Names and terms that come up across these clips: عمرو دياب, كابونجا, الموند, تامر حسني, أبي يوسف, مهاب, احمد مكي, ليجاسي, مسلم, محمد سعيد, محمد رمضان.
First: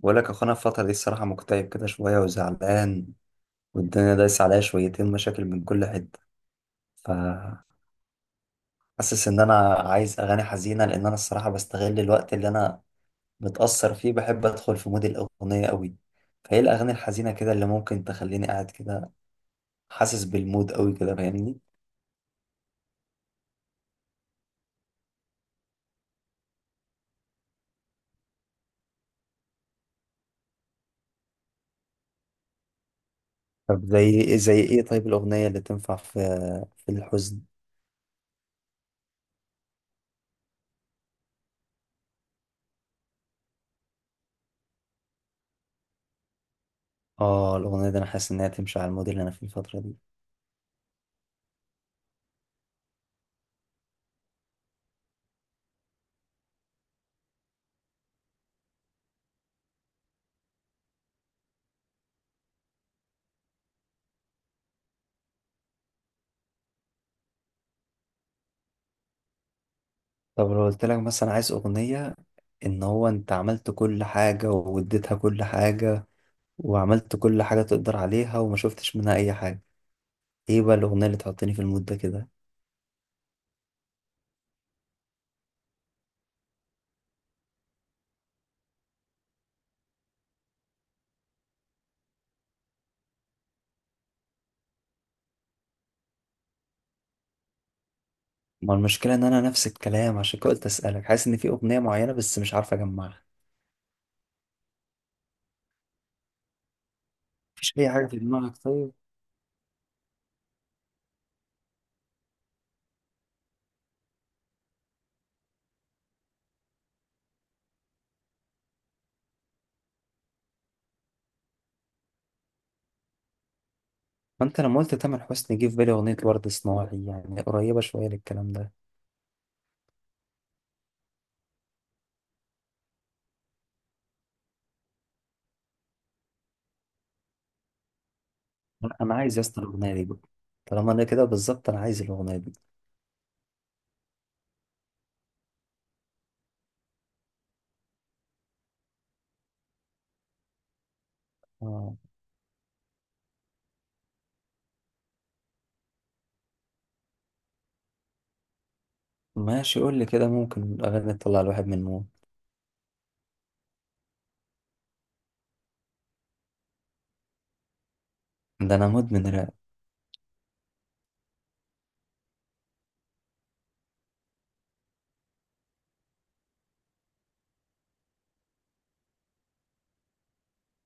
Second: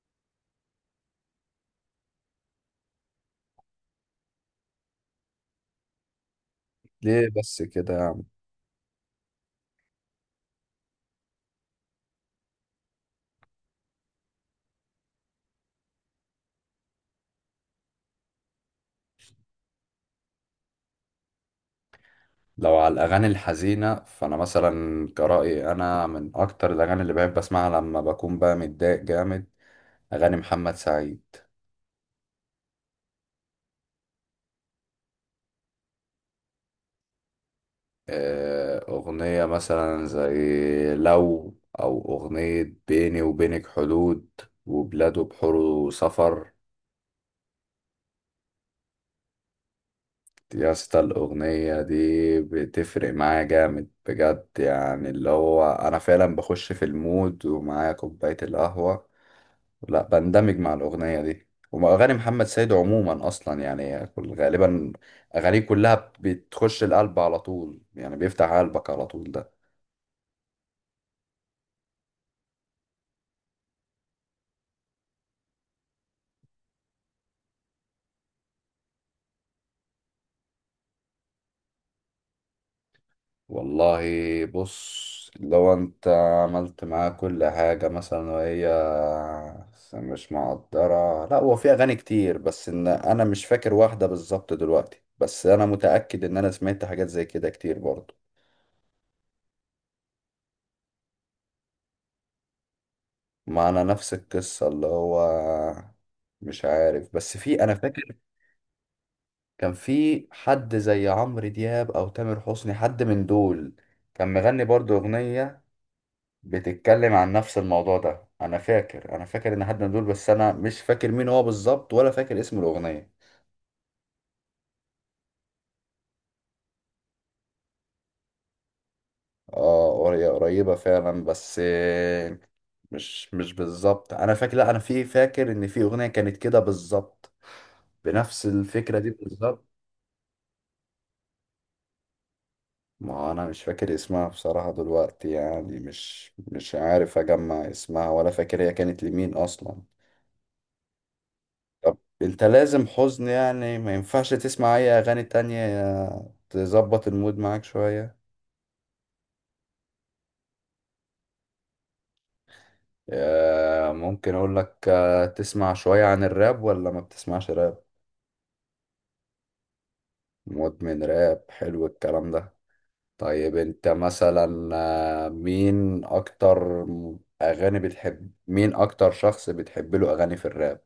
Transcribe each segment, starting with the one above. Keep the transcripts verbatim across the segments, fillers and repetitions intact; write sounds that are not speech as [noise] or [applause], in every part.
بقول لك يا اخوانا، الفترة دي الصراحة مكتئب كده شوية وزعلان، والدنيا دايسة عليا شويتين مشاكل من كل حتة. ليه بس فحاسس كده يا عم؟ إن أنا عايز أغاني حزينة، لأن أنا الصراحة بستغل الوقت اللي أنا متأثر فيه، بحب أدخل في مود الأغنية أوي. فإيه الأغاني الحزينة كده اللي ممكن تخليني قاعد كده حاسس بالمود أوي كده، فاهمني؟ لو على الأغاني الحزينة فأنا مثلا كرأيي أنا من أكتر الأغاني اللي بحب أسمعها لما بكون بقى متضايق جامد، أغاني محمد سعيد. طب زي زي إيه؟ طيب الأغنية اللي تنفع في في الحزن؟ آه، أغنية مثلا زي لو، أو أغنية بيني وبينك حدود وبلاد وبحور سفر. آه، الأغنية دي أنا حاسس إنها تمشي على المود اللي أنا فيه الفترة دي. يا اسطى الأغنية دي بتفرق معايا جامد بجد، يعني اللي هو أنا فعلا بخش في المود ومعايا كوباية القهوة. لا، بندمج مع الأغنية دي، وأغاني محمد سيد عموما أصلا يعني كل غالبا أغانيه كلها بتخش القلب على طول، يعني بيفتح قلبك على طول ده. طب لو قلت لك مثلا عايز أغنية، ان هو انت عملت كل حاجة واديتها كل حاجة، وعملت كل حاجة تقدر عليها وما شفتش منها اي حاجة، ايه بقى الاغنية اللي تحطني في المود ده كده؟ والله، بص، لو أنت عملت معاه كل حاجة مثلا وهي مش مقدرة، لا هو في أغاني كتير، بس إن أنا مش فاكر واحدة بالظبط دلوقتي، بس أنا متأكد إن أنا سمعت حاجات زي كده كتير برضه. ما المشكلة ان انا نفس الكلام، عشان كده قلت اسألك. حاسس ان في اغنية معينة بس مش عارف اجمعها. معنا نفس القصة اللي هو مش عارف، بس في انا مفيش اي حاجة فاكر في دماغك طيب؟ كان في حد زي عمرو دياب او تامر حسني، حد من دول كان مغني برضو اغنية بتتكلم عن نفس الموضوع ده. انا فاكر انا فاكر ان حد من دول، بس انا مش فاكر مين هو بالظبط ولا فاكر اسم الاغنية. ما انت لما قلت تامر حسني جه في بالي اغنية ورد صناعي، يعني قريبة شوية للكلام ده. اه، قري- قريبة فعلا، بس آه، مش مش بالظبط. انا فاكر، لا انا في فاكر ان في اغنية كانت كده بالظبط، بنفس لا، الفكرة دي انا عايز يا اسطى بالظبط. الاغنية دي بقى. طالما انا كده بالظبط انا عايز الاغنية دي. ما انا مش فاكر اسمها بصراحة دلوقتي، يعني مش مش عارف اجمع اسمها ولا فاكر هي كانت لمين اصلا. آه. طب انت لازم حزن يعني، ما ينفعش تسمع اي اغاني تانية تظبط المود معاك شوية؟ ماشي، قول لي كده، ممكن اغاني تطلع الواحد من مود؟ آه، ممكن اقول لك، آه، تسمع شوية عن الراب ولا ما بتسمعش راب؟ ده انا مدمن راب. مدمن راب، حلو الكلام ده. طيب انت مثلا، آه، مين اكتر اغاني بتحب، مين اكتر شخص بتحب له اغاني في الراب؟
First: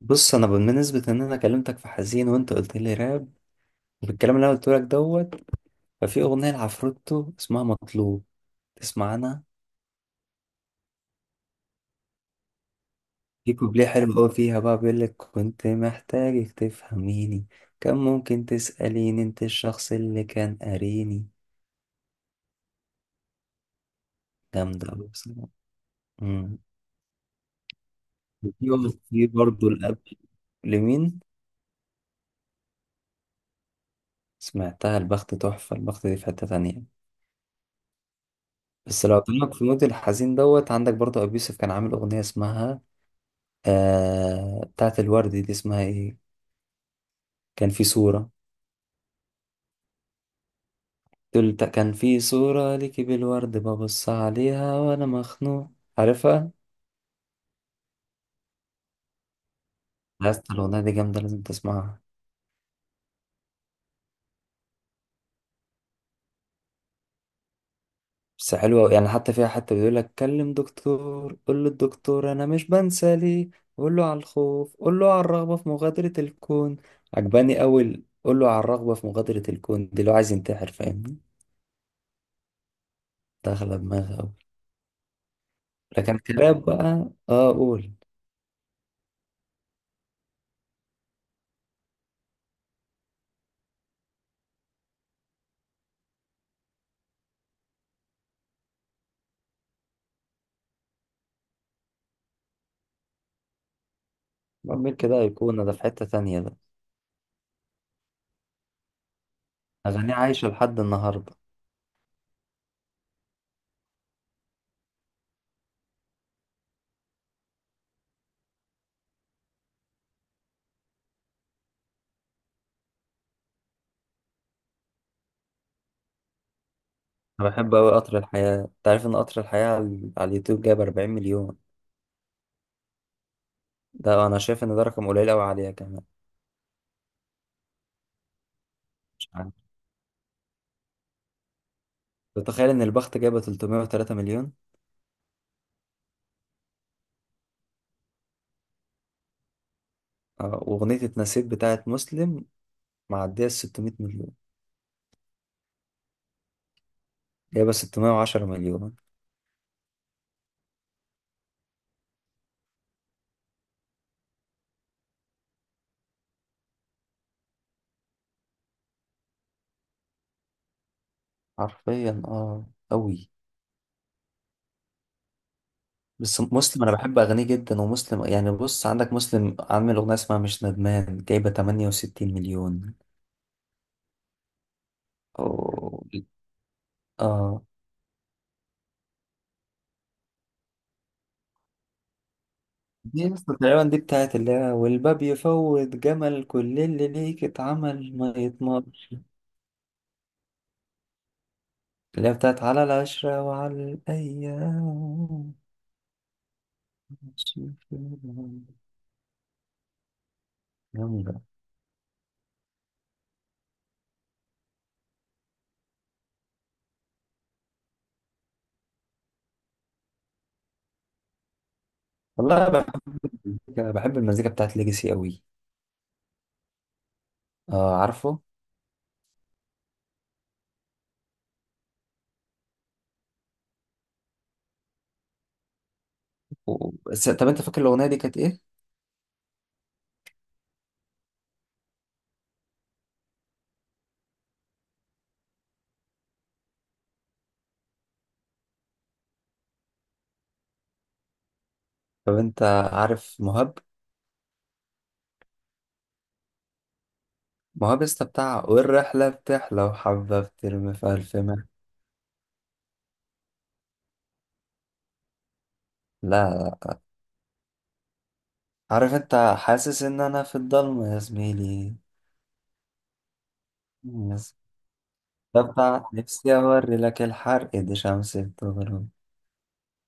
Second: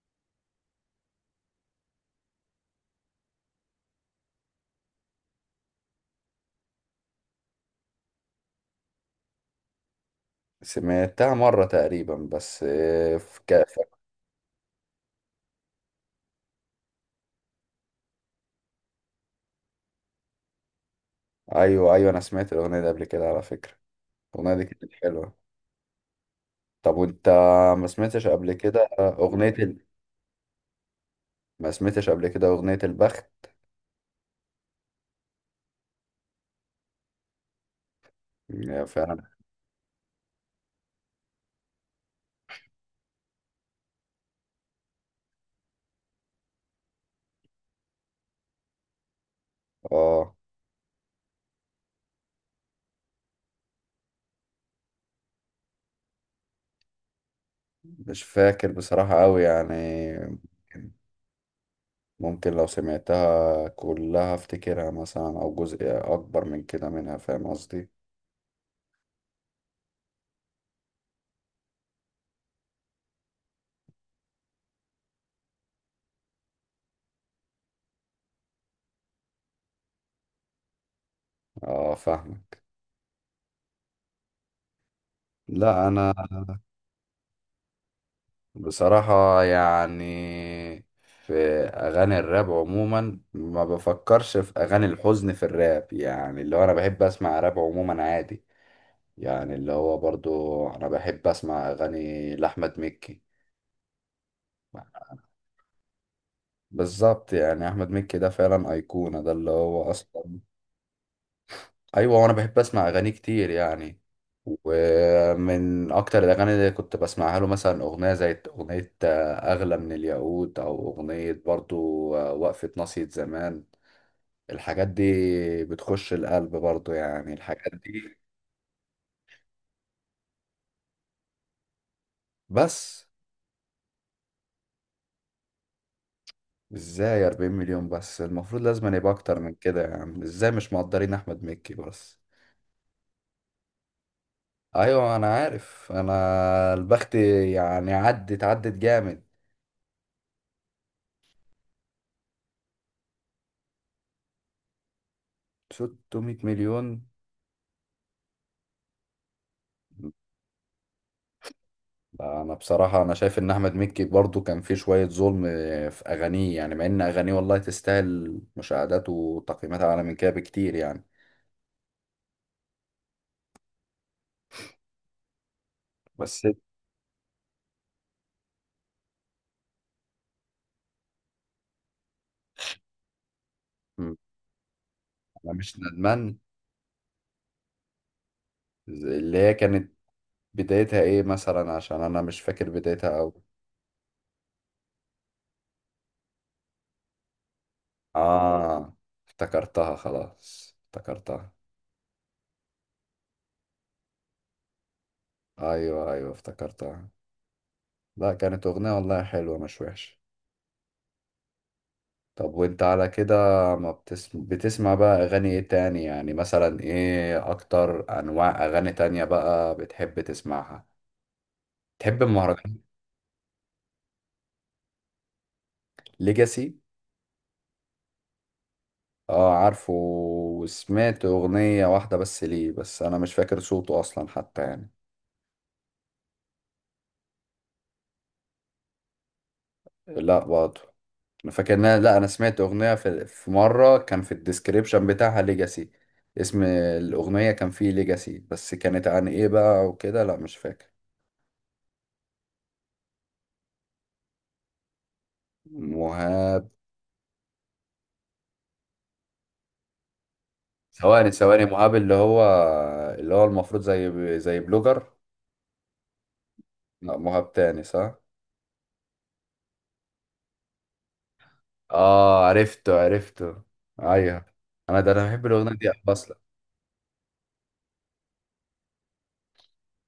بص، انا بالنسبه ان انا كلمتك في حزين وانت قلت لي راب، بالكلام اللي انا قلت لك دوت، ففي اغنيه لعفروتو اسمها مطلوب، تسمع عنها؟ سمعتها مرة تقريبا بس، آه، في في كوبليه كافة. حلو قوي فيها بقى بيقول لك كنت محتاجك تفهميني، كان ممكن تساليني، انت الشخص اللي كان قاريني. ايوه ايوه، انا سمعت الاغنية دي قبل كده على فكرة. الاغنية دي جامده كانت قوي حلوة. بصراحه. أمم. طب وانت ما سمعتش قبل وفي كده واحد- في اغنية برضه ال... الاب لمين؟ ما سمعتش قبل كده اغنية البخت؟ سمعتها، البخت تحفه، البخت دي في حته تانية. يا بس لو فعلا. قلت لك في المود الحزين دوت، عندك برضه ابيوسف كان عامل اغنيه اسمها، آه، بتاعت الورد، دي اسمها ايه؟ كان في صورة. اه، قلت كان في صورة ليكي بالورد ببص عليها وانا مخنوق، عارفها؟ مش فاكر بصراحة قوي يعني. يا اسطى الاغنية ممكن دي جامدة، لازم تسمعها. ممكن لو سمعتها كلها افتكرها مثلا، او جزء اكبر من كده منها، فاهم قصدي؟ بس حلوة أوي. يعني حتى فيها حتى بيقول لك كلم دكتور، قول للدكتور انا مش بنسى ليه، قول له على الخوف، قول له على الرغبة في مغادرة الكون. عجباني اول قول له على الرغبة في مغادرة الكون دي، لو عايز ينتحر، فاهمني؟ اه فاهمك. داخلة دماغي أوي. لا انا لكن الكلاب بقى اه قول. بصراحة يعني في اغاني الراب عموما ما بفكرش في اغاني الحزن في الراب، يعني اللي هو انا بحب اسمع راب عموما عادي. يعني اللي هو برضو انا بحب اسمع اغاني لاحمد مكي. بعمل كده أيقونة ده، في حتة تانية ده. بالظبط، يعني احمد مكي ده فعلا ايقونة، ده اللي هو أغانيه اصلا. عايشة لحد النهاردة. ايوه، وانا بحب اسمع اغاني كتير يعني. ومن اكتر الاغاني اللي كنت بسمعها له مثلا اغنية زي اغنية آه، اغلى من الياقوت، او اغنية برضو آه، وقفة ناصية زمان. الحاجات دي بتخش القلب برضو، يعني أنا الحاجات بحب أوي دي. قطر الحياة. أنت عارف إن قطر الحياة على على اليوتيوب جايب أربعين مليون؟ بس ده أنا شايف إن ده رقم قليل أوي عليها كمان. ازاي 40 مليون بس؟ المفروض لازم أن يبقى مش اكتر عارف. من كده يعني. ازاي مش مقدرين احمد مكي بس؟ تتخيل إن البخت جايبة ثلاثمائة وثلاثة مليون؟ ايوه انا عارف، انا البخت يعني عدت عدت جامد. آه، وأغنية اتنسيت بتاعت مسلم معدية ال ستمائة مليون. 600 مليون؟ جايبة ستمائة وعشرة مليون. لا، انا بصراحة انا شايف ان احمد مكي برضو كان فيه شوية ظلم في اغانيه، يعني مع ان اغانيه والله تستاهل مشاهدات وتقييمات اعلى من كده بكتير يعني. حرفيا اه. أوي. بس بس. مسلم أنا بحب أغانيه جدا، ومسلم يعني بص عندك مسلم عامل أغنية اسمها مش ندمان جايبة تمنية وستين مليون. مم. انا مش أوه. ندمان، اه. اللي هي كانت بدايتها ايه مثلا؟ عشان انا مش فاكر بدايتها. دي لسه تقريبا، دي بتاعت اللي هي والباب يفوت جمل، كل اللي ليك اتعمل ما آه، يتمرش. افتكرتها، خلاص افتكرتها. اللي هي بتاعت على العشرة وعلى الأيام. أيوه أيوه افتكرتها. شوف لا الهوى. كانت أغنية والله حلوة، مش وحشة. جامدة. طب وانت على كده، ما بتسمع بتسمع بقى أغاني ايه تاني، يعني مثلا ايه أكتر أنواع أغاني تانية بقى بتحب تسمعها؟ تحب والله المهرجان؟ بحب المزيكا، بحب المزيكا بتاعت ليجاسي قوي. ليجاسي. اه عارفه. اه عارفه، وسمعت أغنية واحدة بس ليه، بس أنا مش فاكر صوته أصلا حتى يعني. و... بس طب انت فاكر الأغنية دي كانت ايه؟ لا برضه. فاكر إن أنا- لا انا سمعت اغنيه في, في مره كان في الديسكريبشن بتاعها ليجاسي. اسم الاغنيه كان فيه ليجاسي، بس كانت عن ايه بقى وكده، لا مش فاكر. طب انت عارف مهاب؟ مهاب؟ مهاب لسه بتاع والرحلة بتحلى وحبة بترمي في ثواني ألف مح. ثواني، مهاب اللي هو اللي هو المفروض زي زي بلوجر؟ لا. لا. لا مهاب تاني، صح. عارف انت حاسس ان انا في الضلمة يا زميلي. اه عرفته عرفته. ايوه. انا ده انا بحب ده الاغنيه دي أوي بتاع اصلا. نفسي أوري لك الحرق دي شمس بتغرب.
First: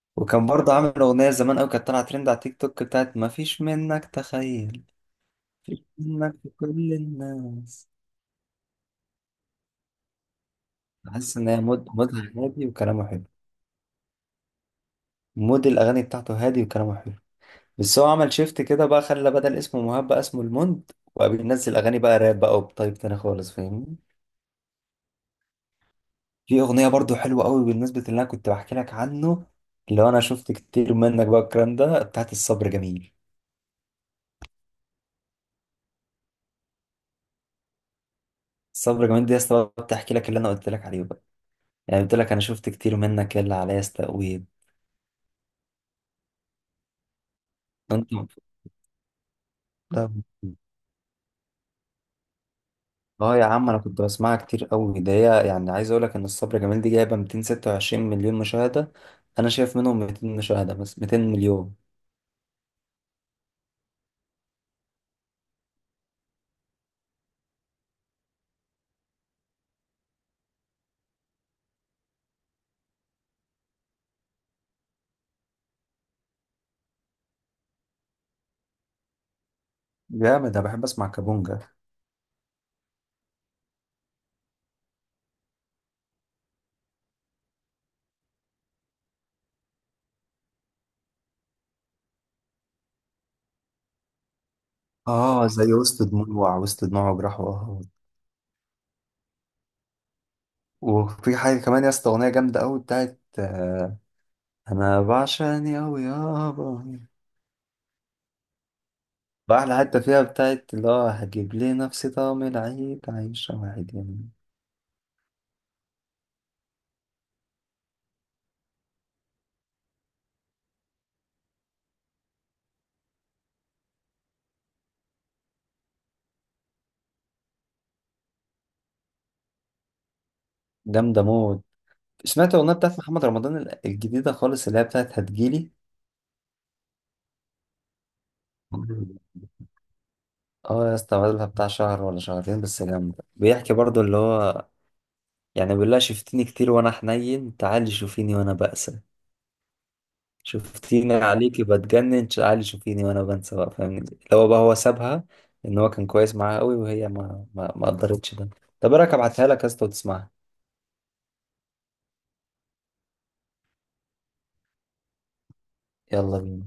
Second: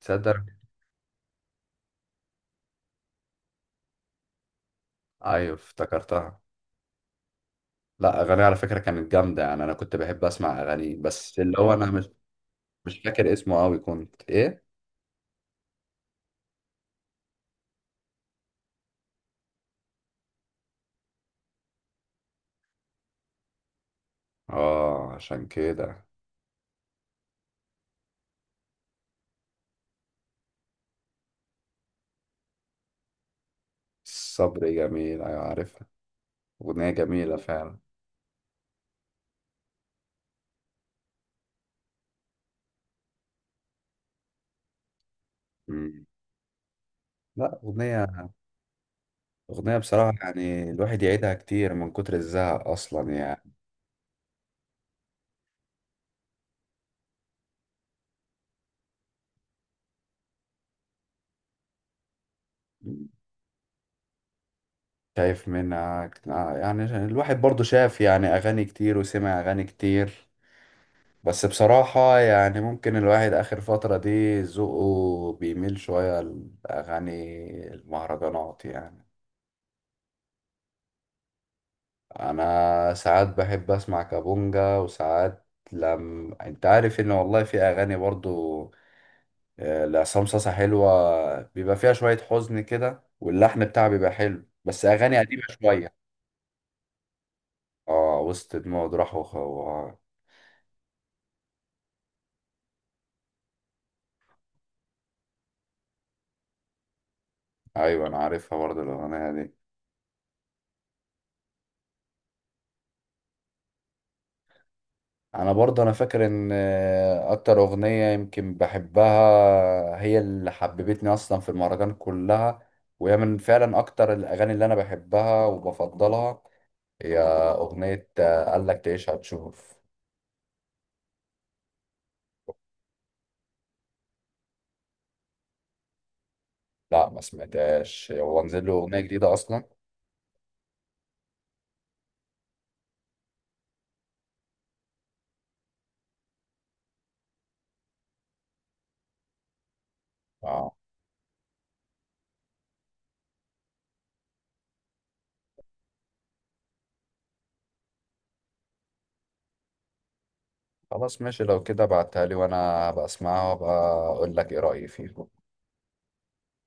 تصدق. وكان برضه عامل أغنية زمان أوي كانت طالعة ترند على تيك توك بتاعت مفيش منك تخيل، ايوه مفيش منك افتكرتها. في كل الناس. لا اغاني على فكره كانت جامده، يعني انا كنت بحب اسمع اغاني، بحس بس إن اللي هي هو مود انا مش مودها هادي مش وكلامه حلو. فاكر اسمه قوي كنت ايه. مود الأغاني بتاعته هادي وكلامه حلو. بس هو عمل شيفت كده بقى، خلى بدل اسمه مهاب بقى اسمه الموند، وبقى بينزل أغاني بقى راب بقى، وبطيب تاني خالص، فاهمني؟ اه عشان كده. في أغنية برضه حلوة أوي بالنسبة اللي أنا كنت بحكي لك عنه، اللي هو أنا شفت كتير منك بقى الكلام ده، بتاعت الصبر جميل. الصبر جميل، ايوه عارفها. اغنية جميلة فعلا. صبري جمال دي يا اسطى بقى بتحكي لك اللي انا قلت لك عليه بقى. يعني قلت لك انا شفت كتير منك يا اللي عليا استقويت. مم. لا اغنية انت. اغنية بصراحة ده- يعني [laughs] الواحد يعيدها كتير من كتر الزهق اصلا اه يعني. يا عم انا كنت بسمعها كتير قوي ده هي. يعني عايز اقول لك ان الصبر جمال دي جايبه ميتين وستة وعشرين مليون مشاهده. انا شايف منهم ميتين مشاهده، بس ميتين مليون. مم. شايف منها كت- آه، يعني الواحد برضو شاف يعني اغاني كتير وسمع اغاني كتير. بس بصراحة يعني، ممكن الواحد اخر فترة دي ذوقه بيميل شوية لاغاني المهرجانات يعني. جامد. انا بحب اسمع كابونجا. انا ساعات بحب اسمع كابونجا وساعات. لم انت عارف ان والله في اغاني برضو آه، لعصام صاصا حلوه، بيبقى فيها شويه حزن كده واللحن بتاعها بيبقى حلو، بس اغاني قديمه اه زي شويه. وسط دموع، وسط دموع وجراح وقهوة. اه، وسط دموع راح وخ... و- وفي حاجه كمان يا اسطى اغنيه جامده قوي بتاعت آه، انا بعشقني قوي يابا. ايوه انا عارفها برضو الاغنيه دي. واحدة حتى فيها بتاعت اللي هو هجيب لي نفسي طعم العيد عايشة واحد يمين. انا برضو انا فاكر ان آه، اكتر اغنيه يمكن بحبها هي اللي حببتني اصلا في المهرجان كلها، وهي من فعلا اكتر الاغاني اللي انا بحبها وبفضلها. هي أغنية آه، قال لك تعيش هتشوف. جامدة موت. سمعت الأغنية بتاعت محمد رمضان ال- الجديدة خالص اللي هي بتاعت هتجيلي؟ لا ما سمعتهاش، هو نزل له أغنية جديدة [laughs] أصلا؟ اه يا اسطى بقالها بتاع شهر ولا شهرين، بس جامدة. بيحكي برضو اللي هو، يعني بيقول لها شفتيني كتير وأنا حنين، تعالي شوفيني وأنا بأسى، اه شفتيني عليكي بتجنن، تعالي شوفيني وأنا بنسى بقى، فاهمني؟ اللي هو بقى هو سابها، إن هو كان كويس معاها قوي، وهي ما ما ما قدرتش ده. طب إيه رأيك أبعتها لك يا اسطى وتسمعها؟ خلاص ماشي، لو كده بعتها لي وأنا هبقى أسمعها وأبقى أقول لك إيه رأيي فيها. يلا بينا.